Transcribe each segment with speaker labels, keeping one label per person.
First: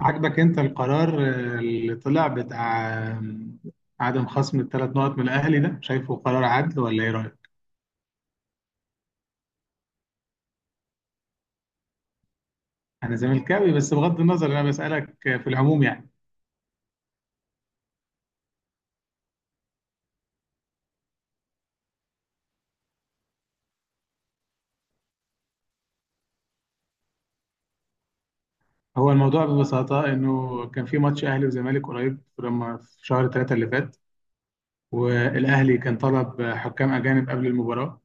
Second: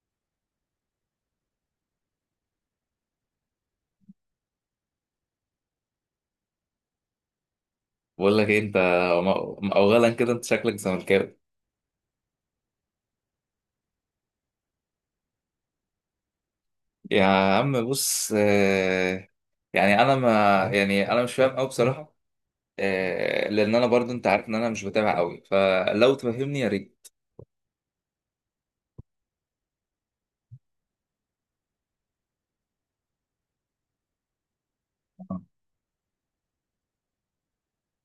Speaker 1: عجبك انت القرار اللي طلع بتاع عدم خصم الثلاث نقط من الاهلي، ده شايفه قرار عدل ولا ايه رايك؟
Speaker 2: بقول لك ايه انت؟ اولا كده انت شكلك زملكاوي.
Speaker 1: انا زملكاوي، بس بغض النظر انا بسالك في العموم يعني.
Speaker 2: يا عم بص، يعني انا ما يعني انا مش فاهم قوي بصراحه. لان انا برضو، انت عارف ان انا مش بتابع قوي، فلو تفهمني يا ريت.
Speaker 1: هو الموضوع ببساطه انه كان في ماتش اهلي وزمالك قريب، لما في شهر ثلاثة اللي فات والاهلي كان طلب حكام اجانب قبل المباراه،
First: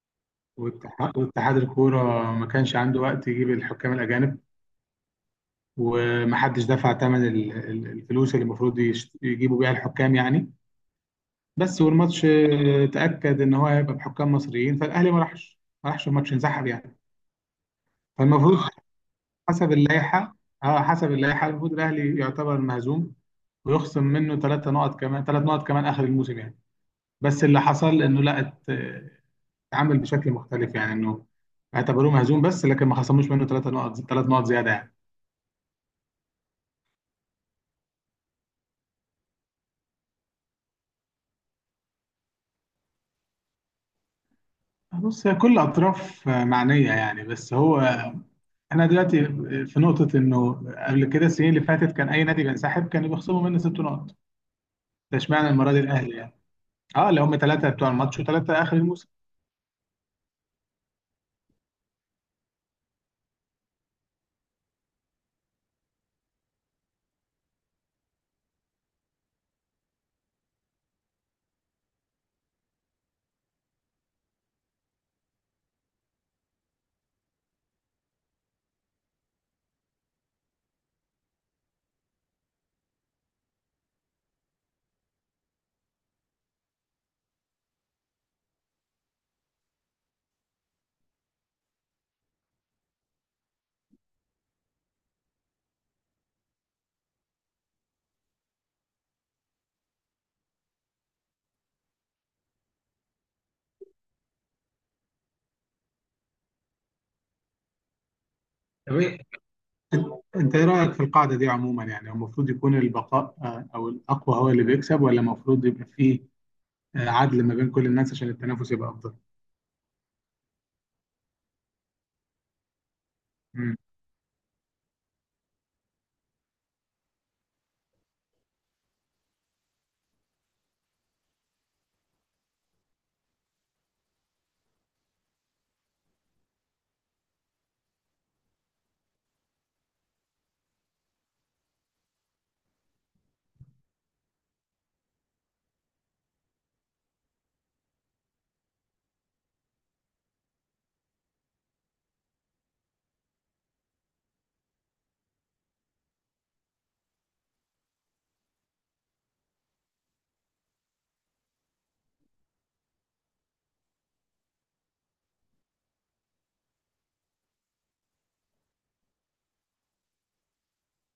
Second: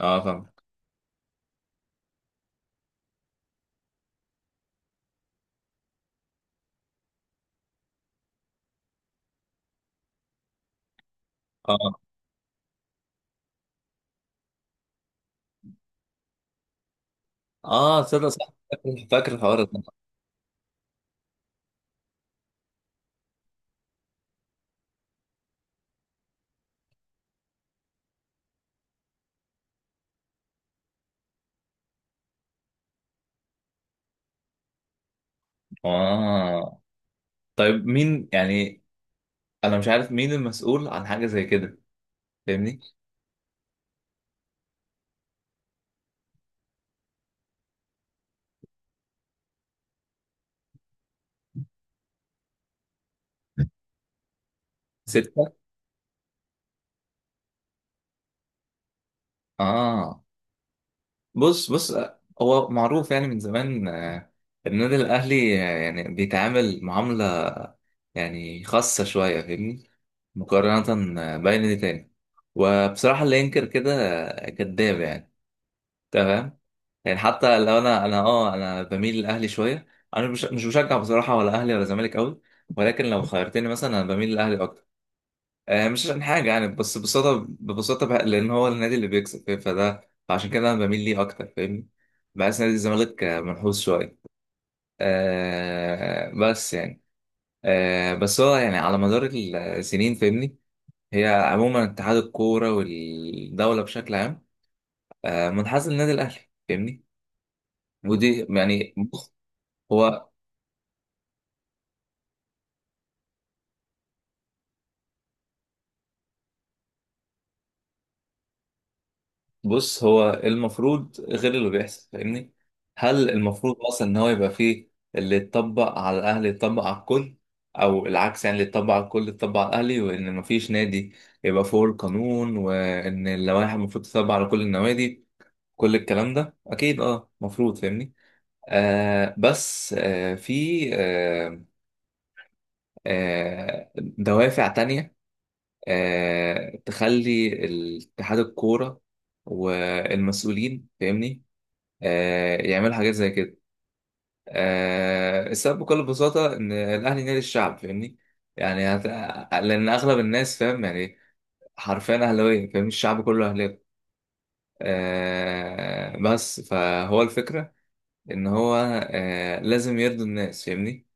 Speaker 2: اه، فاهم.
Speaker 1: واتحاد الكوره ما كانش عنده وقت يجيب الحكام الاجانب، ومحدش دفع ثمن الفلوس اللي المفروض يجيبوا بيها الحكام يعني.
Speaker 2: اه.
Speaker 1: بس والماتش تأكد ان هو هيبقى بحكام مصريين، فالاهلي ما راحش الماتش، انسحب يعني.
Speaker 2: اه، تصدق صح.
Speaker 1: فالمفروض
Speaker 2: فاكر الحوار
Speaker 1: حسب
Speaker 2: ده.
Speaker 1: اللائحة اه حسب اللائحة المفروض الاهلي يعتبر مهزوم، ويخصم منه 3 نقط كمان اخر الموسم يعني. بس اللي حصل انه لا اتعامل بشكل مختلف، يعني انه اعتبروه مهزوم بس لكن ما خصموش منه 3 نقط زيادة يعني.
Speaker 2: اه طيب، مين يعني؟ انا مش عارف مين المسؤول عن حاجه زي كده، فاهمني؟
Speaker 1: بص هي كل اطراف معنية يعني، بس هو احنا دلوقتي في نقطة انه قبل كده السنين اللي فاتت كان اي نادي بينسحب كانوا بيخصموا منه 6 نقط، ده
Speaker 2: سته.
Speaker 1: اشمعنى المره دي الاهلي يعني، اه اللي هم ثلاثه بتوع الماتش وثلاثه اخر الموسم.
Speaker 2: اه. بص بص، هو معروف يعني من زمان، النادي الأهلي يعني بيتعامل معاملة يعني خاصة شوية، فاهمني، مقارنة بأي نادي تاني. وبصراحة اللي ينكر كده كذاب يعني. تمام. يعني حتى لو أنا بميل للأهلي شوية. أنا مش بشجع بصراحة، ولا أهلي ولا زمالك أوي. ولكن لو خيرتني مثلا، أنا بميل للأهلي أكتر. مش عشان حاجة يعني، بس ببساطة بقى، لأن هو النادي اللي بيكسب فاهم، فده فعشان كده أنا بميل ليه أكتر، فاهمني؟ بحس نادي الزمالك منحوس شوية. بس يعني، بس هو يعني على مدار السنين، فاهمني. هي عموما اتحاد الكورة والدولة بشكل عام منحاز للنادي الأهلي، فاهمني. ودي يعني
Speaker 1: طب إيه-
Speaker 2: بص،
Speaker 1: انت
Speaker 2: هو
Speaker 1: انت ايه رايك في القاعده دي عموما؟ يعني هو المفروض يكون البقاء آه، او الاقوى هو اللي بيكسب، ولا المفروض يبقى فيه عدل ما بين كل الناس عشان التنافس يبقى افضل؟
Speaker 2: بص، هو المفروض غير اللي بيحصل، فاهمني. هل
Speaker 1: مم.
Speaker 2: المفروض اصلا ان هو يبقى فيه اللي يتطبق على الاهلي يتطبق على الكل، او العكس. يعني اللي يتطبق على الكل يتطبق على الاهلي، وان مفيش نادي يبقى فوق القانون، وان اللوائح المفروض تتطبق على كل النوادي. كل الكلام ده اكيد اه مفروض، فاهمني. بس في دوافع تانية تخلي اتحاد الكورة والمسؤولين، فاهمني، يعملوا حاجات زي كده. السبب بكل بساطة إن الأهلي نادي الشعب، فاهمني. يعني هت... لأن أغلب الناس فاهم يعني حرفيا أهلاوية، فاهم الشعب كله أهلاوي. بس فهو الفكرة إن هو لازم يرضي الناس، فاهمني،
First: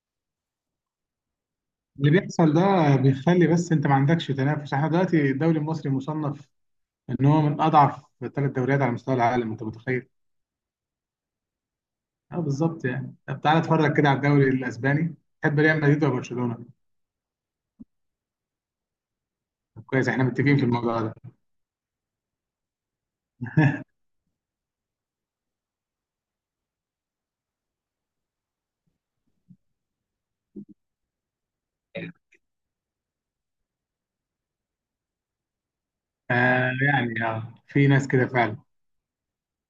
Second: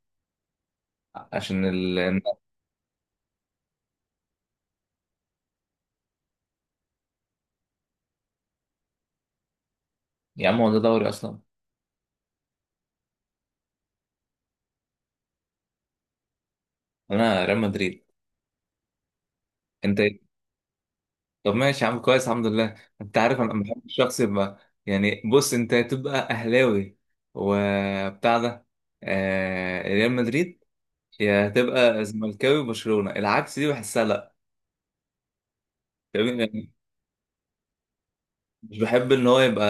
Speaker 2: عشان ال...
Speaker 1: اللي بيحصل ده بيخلي، بس انت ما عندكش تنافس، احنا دلوقتي الدوري المصري مصنف ان هو من اضعف 3 دوريات على مستوى العالم، انت متخيل؟
Speaker 2: يا عم، هو ده دوري أصلا؟
Speaker 1: اه بالظبط يعني. طب تعالى اتفرج كده على الدوري الاسباني، تحب ريال مدريد ولا برشلونه؟
Speaker 2: أنا ريال مدريد.
Speaker 1: طب
Speaker 2: أنت
Speaker 1: كويس، احنا متفقين في الموضوع ده.
Speaker 2: طب ماشي يا عم كويس، الحمد لله. انت عارف، انا بحب الشخص يبقى يعني بص، انت تبقى اهلاوي وبتاع ده ريال مدريد، يا تبقى زملكاوي وبرشلونة. العكس دي بحسها لا، فاهمني؟ يعني،
Speaker 1: في ناس كده فعلا.
Speaker 2: مش بحب ان هو يبقى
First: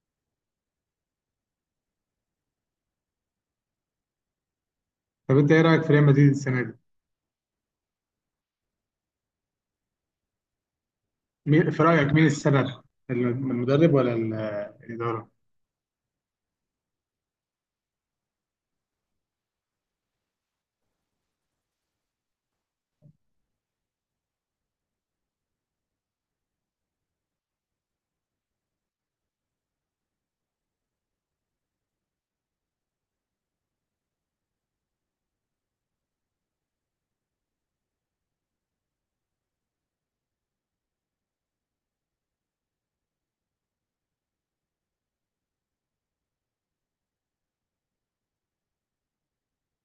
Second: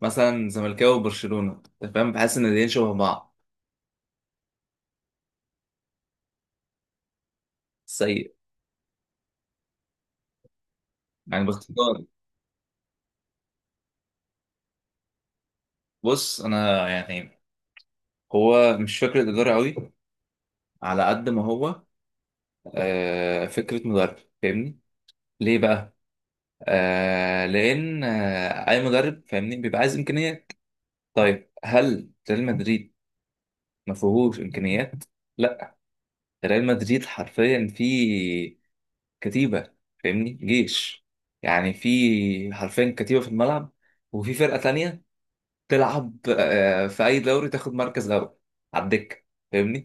Speaker 2: مثلا زملكاوي وبرشلونة، انت فاهم، بحس ان الاتنين شبه بعض.
Speaker 1: طب انت ايه رايك في ريال مدريد السنه دي؟
Speaker 2: سيء يعني،
Speaker 1: مين في
Speaker 2: باختصار.
Speaker 1: رايك مين السبب؟ المدرب ولا الاداره؟
Speaker 2: بص انا يعني هو مش فكرة ادارة قوي على قد ما هو فكرة مدرب، فاهمني. ليه بقى؟ لان اي مدرب، فاهمني، بيبقى عايز امكانيات. طيب هل ريال مدريد ما فيهوش امكانيات؟ لا. ريال مدريد حرفيا فيه كتيبه، فاهمني، جيش يعني. في حرفيا كتيبه في الملعب، وفي فرقه تانية تلعب في اي دوري تاخد مركز غلبة على الدكه، فاهمني.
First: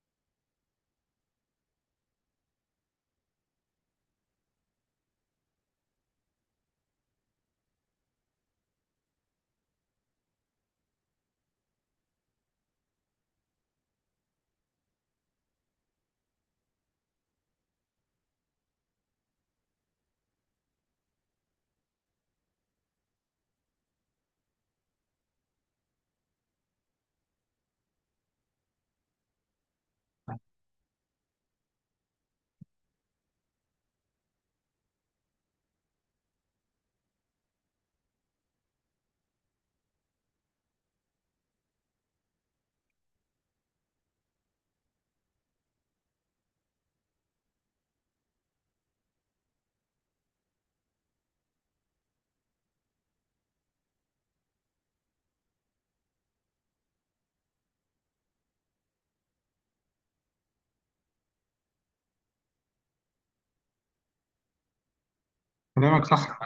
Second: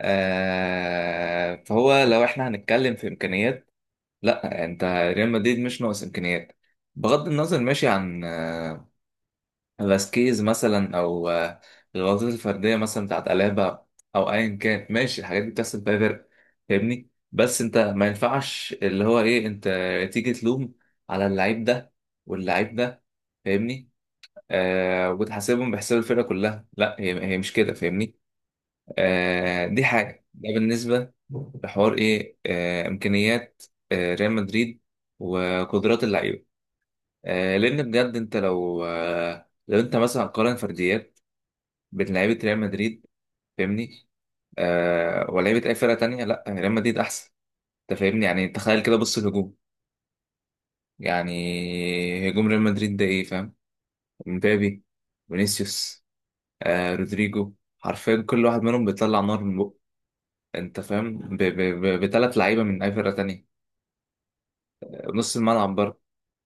Speaker 2: فهو لو احنا هنتكلم في امكانيات، لا انت ريال مدريد مش ناقص امكانيات. بغض النظر ماشي، عن فاسكيز مثلا او الغلطات الفرديه مثلا بتاعت الابا، او ايا كان ماشي، الحاجات دي بتحصل فيها فرق، فاهمني. بس انت ما ينفعش اللي هو ايه انت تيجي تلوم على اللعيب ده واللعيب ده، فاهمني. وتحاسبهم بحساب الفرقه كلها، لا هي مش كده، فاهمني. دي حاجه. ده بالنسبه لحوار ايه، امكانيات ريال مدريد وقدرات اللعيبه. لان بجد انت لو انت مثلا قارن فرديات بين لعيبه ريال مدريد، فاهمني، ولعيبه اي فرقه تانية، لا ريال مدريد احسن. انت فاهمني؟ يعني تخيل كده، بص الهجوم، يعني هجوم ريال مدريد ده ايه فاهم، مبابي، فينيسيوس، رودريجو، حرفيا كل واحد منهم بيطلع نار من بقه. انت فاهم بتلات لعيبه من اي فرقه تانية، نص الملعب برضه.
Speaker 1: كلامك صح.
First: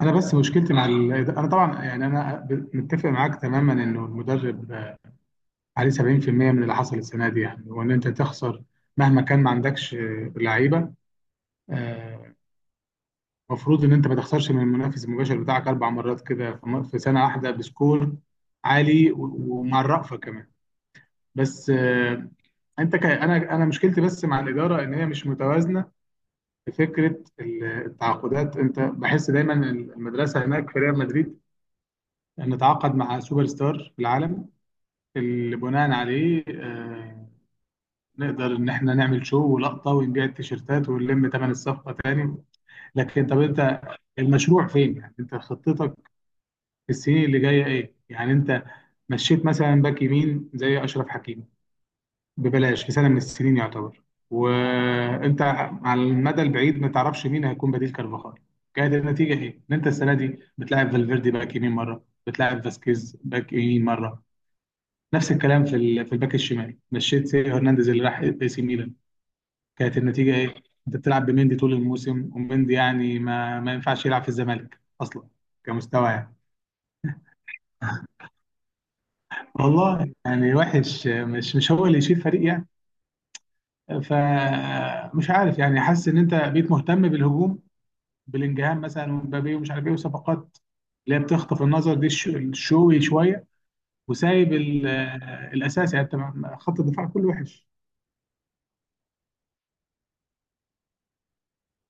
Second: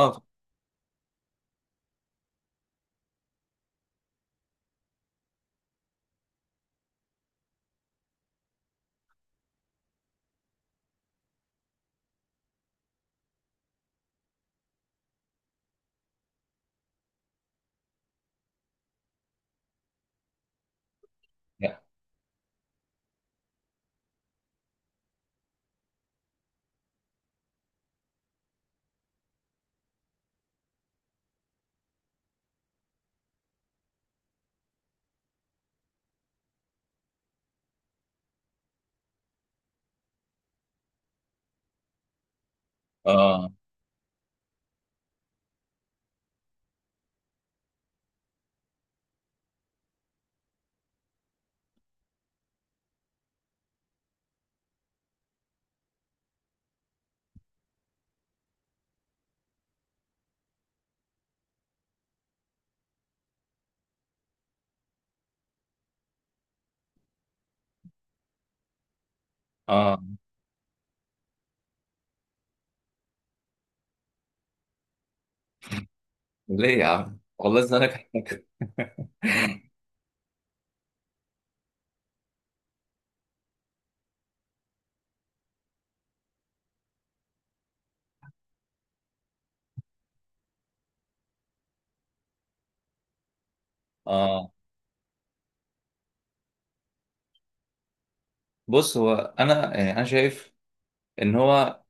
Speaker 1: انا بس مشكلتي مع انا طبعا يعني، متفق معاك تماما انه المدرب عليه 70% من اللي حصل السنه دي، يعني وان انت تخسر مهما كان ما عندكش لعيبه، آه، المفروض ان انت ما تخسرش من المنافس المباشر بتاعك 4 مرات كده في سنه واحده بسكور عالي و- ومع الرأفه كمان. بس
Speaker 2: لا.
Speaker 1: انا مشكلتي بس مع الاداره ان هي مش متوازنه في فكره التعاقدات. انت بحس دايما المدرسه هناك في ريال مدريد نتعاقد مع سوبر ستار في العالم، اللي بناء عليه نقدر ان احنا نعمل شو ولقطه ونبيع التيشيرتات ونلم ثمن الصفقه تاني. لكن طب
Speaker 2: اه.
Speaker 1: انت المشروع فين؟ يعني انت خطتك السنين اللي جايه ايه؟ يعني انت مشيت مثلا باك يمين زي اشرف حكيمي ببلاش في سنه من السنين يعتبر، وانت على المدى البعيد ما تعرفش مين هيكون بديل كارفاخال. كانت النتيجه ايه؟ ان انت السنه دي بتلاعب فالفيردي باك يمين مره، بتلاعب فاسكيز باك يمين مره. نفس الكلام في الباك الشمال، مشيت سيو هرنانديز اللي راح اي سي ميلان. كانت
Speaker 2: اه،
Speaker 1: النتيجه ايه؟ انت بتلعب بمندي طول الموسم، ومندي يعني ما ينفعش يلعب في الزمالك اصلا كمستوى يعني.
Speaker 2: ليه يا عم والله زمانك؟
Speaker 1: والله يعني وحش، مش هو اللي يشيل فريق يعني. فمش عارف يعني، حاسس ان انت بقيت مهتم بالهجوم، بلينجهام مثلا ومبابي ومش عارف ايه وصفقات اللي هي بتخطف النظر دي الشوي شويه،
Speaker 2: اه.
Speaker 1: وسايب الاساسي يعني، انت خط الدفاع كله وحش.
Speaker 2: بص، هو انا شايف ان هو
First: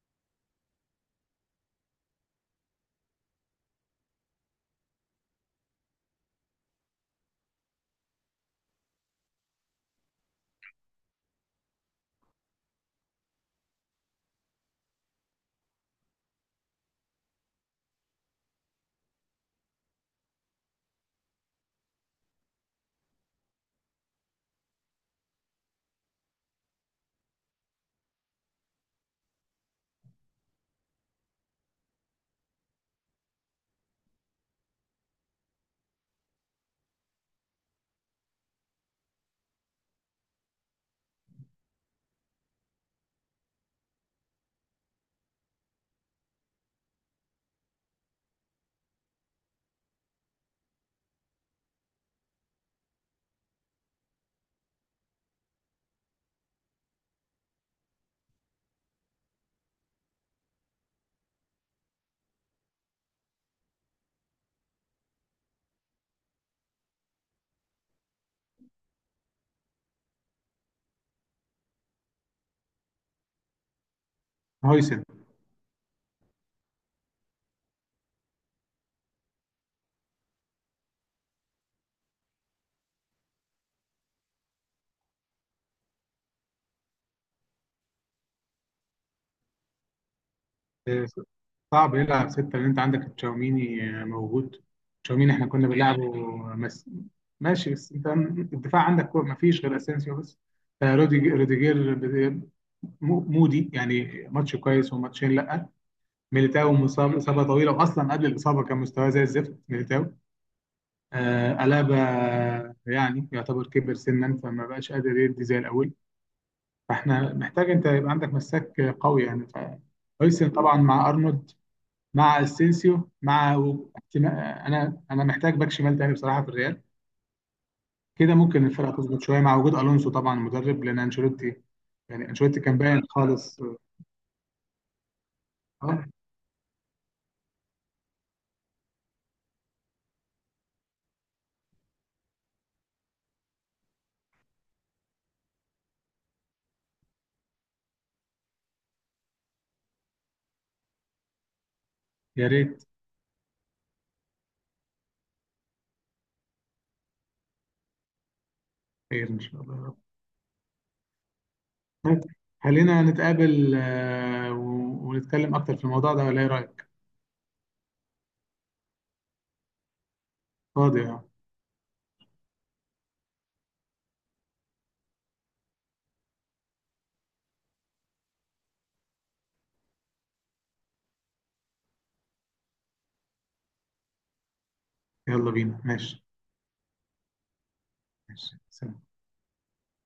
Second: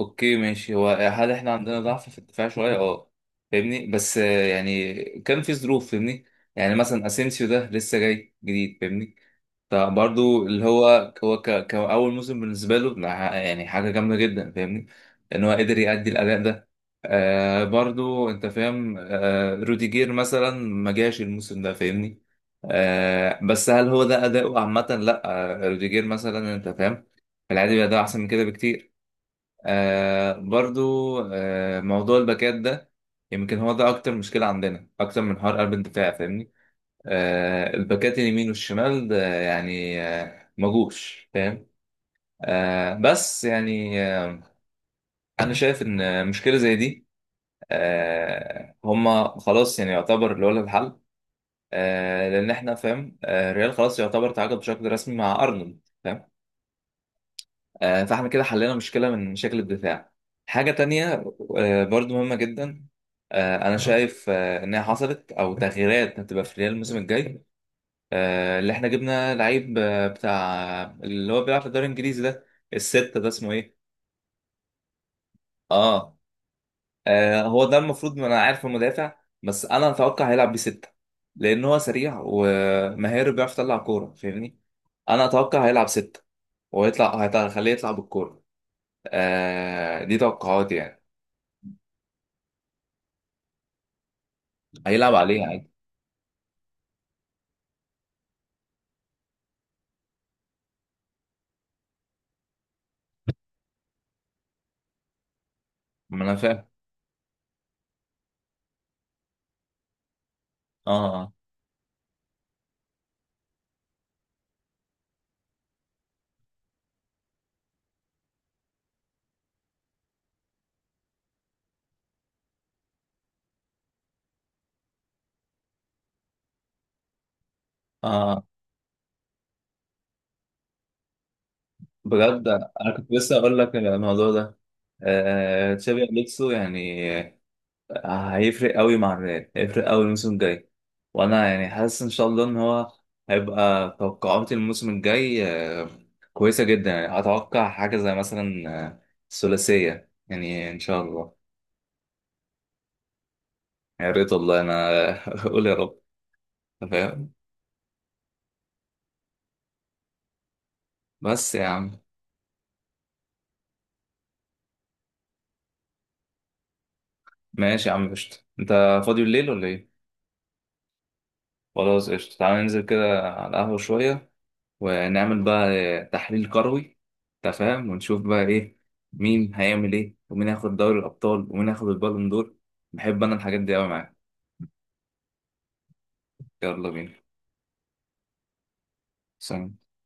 Speaker 2: اوكي ماشي. هو هل احنا عندنا ضعف في الدفاع شويه؟ اه، فاهمني. بس يعني كان في ظروف، فاهمني. يعني مثلا اسينسيو ده لسه جاي جديد، فاهمني. فبرضو اللي هو كأول موسم بالنسبه له، لا، يعني حاجه جامده جدا، فاهمني، ان هو قدر يأدي الاداء ده. برضو انت فاهم، روديجير مثلا ما جاش الموسم ده، فاهمني. بس هل هو ده اداؤه عامه؟ لا. روديجير مثلا انت فاهم، في العادي بيأداء احسن من كده بكتير. برضو موضوع الباكات ده، يمكن هو ده أكتر مشكلة عندنا، أكتر من حوار قلب الدفاع، فاهمني. الباكات اليمين والشمال ده يعني مجوش فاهم. بس يعني أنا شايف إن مشكلة زي دي، هما خلاص يعني يعتبر اللي هو لها الحل. لأن إحنا فاهم الريال خلاص يعتبر تعاقد بشكل رسمي مع أرنولد، فاهم؟ فاحنا كده حلينا مشكلة من مشاكل الدفاع. حاجة تانية برضو مهمة جدا. أنا شايف إنها حصلت أو تغييرات هتبقى في ريال الموسم الجاي. اللي إحنا جبنا لعيب بتاع اللي هو بيلعب في الدوري الإنجليزي ده، الستة ده اسمه إيه؟
Speaker 1: هويسن.
Speaker 2: آه. هو ده المفروض، ما أنا عارف المدافع. بس أنا أتوقع هيلعب بستة، لأن هو سريع ومهاري، بيعرف يطلع كورة، فاهمني؟ أنا أتوقع هيلعب ستة هيخليه يطلع بالكورة. دي توقعاتي يعني.
Speaker 1: آه، صعب يلعب سته لان انت عندك تشاوميني موجود،
Speaker 2: هيلعب
Speaker 1: تشاوميني
Speaker 2: عليها
Speaker 1: احنا كنا
Speaker 2: عادي.
Speaker 1: بنلعبه مس... ماشي. بس انت الدفاع عندك ما فيش غير اسينسيو بس، روديجير مودي يعني ماتش كويس وماتشين لا.
Speaker 2: ما انا فاهم.
Speaker 1: ميليتاو مصاب اصابه طويله، واصلا قبل الاصابه كان مستواه زي الزفت ميليتاو.
Speaker 2: اه.
Speaker 1: ألابا يعني يعتبر كبر سنا، فما بقاش قادر يدي زي الأول. فاحنا محتاج أنت يبقى عندك مساك قوي يعني، فهويسن طبعا مع أرنولد مع أسينسيو مع أنا محتاج باك شمال تاني بصراحة في الريال. كده
Speaker 2: اه
Speaker 1: ممكن الفرقة تظبط شوية مع وجود ألونسو طبعا مدرب، لأن أنشيلوتي يعني
Speaker 2: بجد،
Speaker 1: أنشيلوتي كان
Speaker 2: انا
Speaker 1: باين
Speaker 2: كنت لسه اقول
Speaker 1: خالص.
Speaker 2: لك الموضوع ده. تشابي
Speaker 1: أه،
Speaker 2: الونسو يعني، هيفرق قوي مع الريال، هيفرق قوي الموسم الجاي. وانا يعني حاسس ان شاء الله ان هو هيبقى توقعاتي الموسم الجاي آه، كويسه جدا. يعني اتوقع حاجه زي مثلا الثلاثيه يعني ان شاء الله.
Speaker 1: يا ريت.
Speaker 2: يا ريت والله انا اقول يا رب، أنت فاهم.
Speaker 1: خير إن شاء الله يا رب.
Speaker 2: بس يا عم.
Speaker 1: طيب، خلينا نتقابل آه، و- ونتكلم أكتر في الموضوع ده ولا إيه رأيك؟
Speaker 2: ماشي يا عم قشطة. انت فاضي الليل ولا ايه؟
Speaker 1: فاضي أهو.
Speaker 2: خلاص قشطة، تعالى ننزل كده على القهوة شوية ونعمل بقى تحليل كروي، أنت فاهم، ونشوف بقى إيه، مين هيعمل إيه، ومين هياخد دوري الأبطال، ومين هياخد البالون دور. بحب أنا الحاجات دي أوي معاك.
Speaker 1: يلا بينا ماشي.
Speaker 2: يلا بينا.
Speaker 1: ماشي سلام.
Speaker 2: سلام.